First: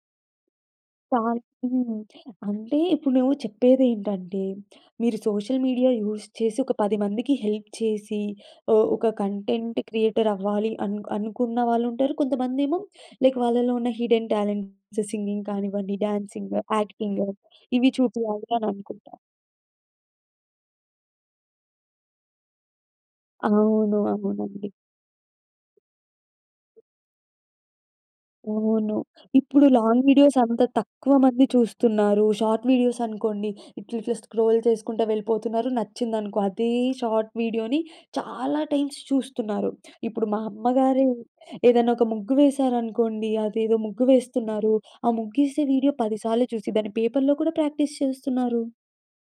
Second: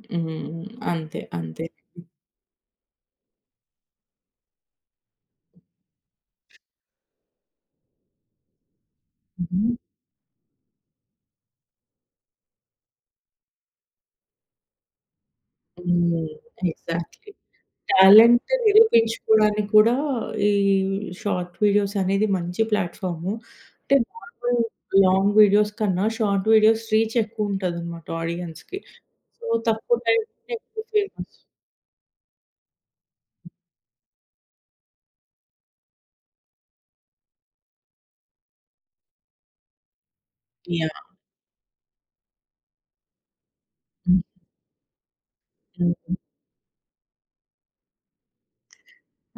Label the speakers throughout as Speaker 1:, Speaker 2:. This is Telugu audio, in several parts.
Speaker 1: హ్మ్. హ్మ్. అంతే.
Speaker 2: సార్
Speaker 1: అంతే.
Speaker 2: హ్మ్. అంటే ఇప్పుడు నువ్వు చెప్పేదేంటంటే మీరు సోషల్ మీడియా యూజ్ చేసి, ఒక 10 మందికి హెల్ప్ చేసి, ఒ ఒక
Speaker 1: హుహు.
Speaker 2: కంటెంట్ క్రియేటరవ్వాలి అన్ అనుకున్న వాళ్ళుంటారు. కొంతమందేమో లైక్ వాళ్ళలో ఉన్న హిడెన్ టాలెంట్స్ సింగింగ్ కానివ్వండి,
Speaker 1: హ్మ్.
Speaker 2: Dancing, acting
Speaker 1: exactly.
Speaker 2: ఇవి చూపియాలి
Speaker 1: టాలెంట్
Speaker 2: అని అనుకుంటారు.
Speaker 1: నిరూపించుకోవడానికి కూడా ఈ షార్ట్ వీడియోస్ అనేది మంచి ప్లాట్‌ఫార్మూ. అంటే
Speaker 2: అవును.
Speaker 1: నార్మల్
Speaker 2: అవునండి.
Speaker 1: లాంగ్ వీడియోస్ కన్నా షార్ట్ వీడియోస్ రీచ్ ఎక్కువ ఉంటదన్నమాట ఆడియన్స్‌కి.
Speaker 2: అవును.
Speaker 1: సో
Speaker 2: ఇప్పుడు
Speaker 1: తక్కువ
Speaker 2: లాంగ్ వీడియోస్
Speaker 1: టైంలోనే
Speaker 2: అంత
Speaker 1: ఎక్కువ
Speaker 2: తక్కువ
Speaker 1: ఫేమస్.
Speaker 2: మంది చూస్తున్నారు. షార్ట్ వీడియోస్ అనుకోండి ఇట్లా ఇట్లా స్క్రోల్ చేసుకుంట వెళ్ళిపోతున్నారు నచ్చిందనుకో అదే షార్ట్ వీడియోని చాలా టైమ్స్ చూస్తున్నారు. ఇప్పుడు మా అమ్మగారు
Speaker 1: యాహ్!
Speaker 2: ఏదైనా ఒక ముగ్గు వేసారనుకోండి అదేదో ముగ్గు
Speaker 1: హ్మ్.
Speaker 2: వేస్తున్నారు ఆ ముగ్గేసే వీడియో
Speaker 1: హుహు.
Speaker 2: 10 సార్లు చూసి దాన్ని పేపర్లో కూడా ప్రాక్టీస్ చేస్తున్నారు.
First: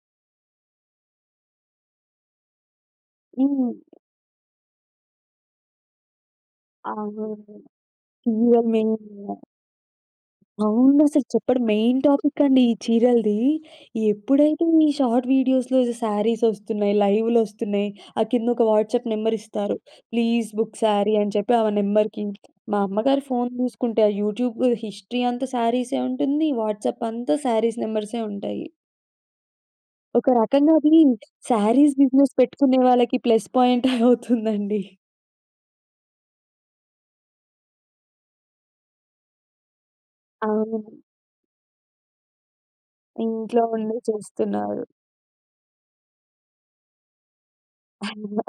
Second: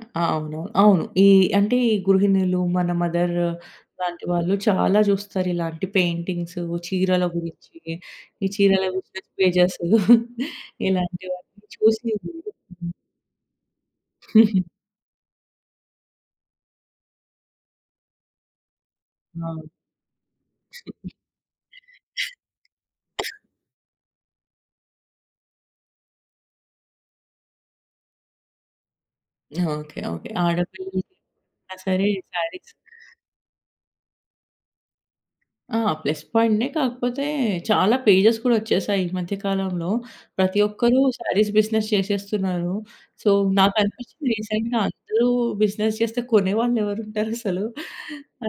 Speaker 1: అ అవును. అవును. ఈ అంటే ఈ గృహిణులు మన మదర్
Speaker 2: హ్మ్.
Speaker 1: లాంటి వాళ్ళు చాలా జూస్తారు ఇలాంటి పెయింటింగ్సు చీరల
Speaker 2: అవునండి.
Speaker 1: గురించి ఈ
Speaker 2: ఇవే
Speaker 1: చీరల బిసినెస్
Speaker 2: మేయిన్‌గా.
Speaker 1: పేజెస్
Speaker 2: అవును. అసలు చెప్పండి
Speaker 1: ఇలాంటివన్నీ
Speaker 2: మెయిన్
Speaker 1: చూసి
Speaker 2: టాపిక్ అండి ఈ
Speaker 1: [unintelligible]
Speaker 2: చీరలది. ఎప్పుడైతే
Speaker 1: హుహు.
Speaker 2: ఈ షార్ట్ వీడియోస్‌లో సారీస్ ఒస్తున్నాయి. లైవ్‌లోస్తున్నాయి. ఆ కింద ఒక వాట్సాప్ నెంబర్
Speaker 1: అవును.
Speaker 2: ఇస్తారు "ప్లీజ్ బుక్ సారీ" అని చెప్పి ఆ నెంబర్‌కి మా అమ్మగారి ఫోన్ జూసుకుంటే ఆ యూట్యూబ్ హిస్టరీ అంతా సారీసే ఉంటుంది. వాట్సాప్ అంతా సారీస్ నెంబర్సే ఉంటాయి.
Speaker 1: ఓకే
Speaker 2: ఒక
Speaker 1: ఓకే.
Speaker 2: రకంగా అది
Speaker 1: ఆడపిల్లలకైనా
Speaker 2: సారీస్
Speaker 1: సరే
Speaker 2: బిజినెస్
Speaker 1: సారీస్
Speaker 2: పెట్టుకునే వాళ్ళకి ప్లస్ పాయింటే అవుతుందండి.
Speaker 1: ఆ! ప్లస్ పాయింట్‌నే కాకపోతే చాలా పేజెస్ కూడా ఒచ్చేసాయి ఈ మధ్య కాలంలో. ప్రతి
Speaker 2: అవును.
Speaker 1: ఒక్కరూ సారీస్ బిజినెస్ చేశేస్తున్నారు. సో
Speaker 2: ఇంట్లో ఉండి
Speaker 1: నాకనిపించింది రీసెంట్‌గా
Speaker 2: చేస్తున్నారు.
Speaker 1: అందరూ బిజినెస్ జేస్తే కొనేవాళ్ళెవరుంటారసలు?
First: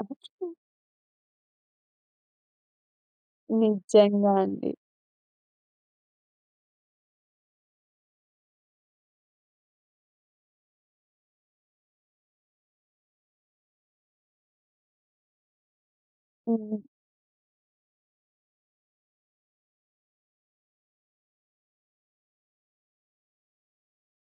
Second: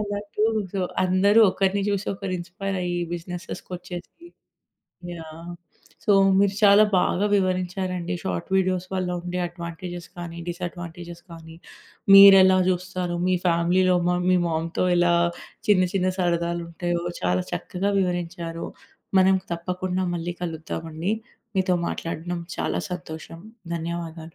Speaker 1: అలా అటు సో అందరూ ఒకరిని జూసి ఒకరు ఇన్స్పైర్ అయ్యి బిజినెస్సెస్‌కొచ్చేసి
Speaker 2: నిజంగా అండి.
Speaker 1: యాహ్! సో మీరు చాలా బాగా వివరించారండి. షార్ట్ వీడియోస్ వల్ల ఉండే అడ్వాంటేజెస్ కానీ డిసడ్వాంటేజ్‌స్ కానీ మీరెలా జూస్తారు? మీ ఫ్యామిలీలో మా మీ మామ్‌తో ఎలా చిన్న చిన్న
Speaker 2: హ్మ్.
Speaker 1: సరదాలుంటాయో చాలా చక్కగా వివరించారు. మనం తప్పకుండా మళ్ళీ కలుద్దామండి. మీతో మాట్లాడడం చాలా సంతోషం. ధన్యవాదాలు.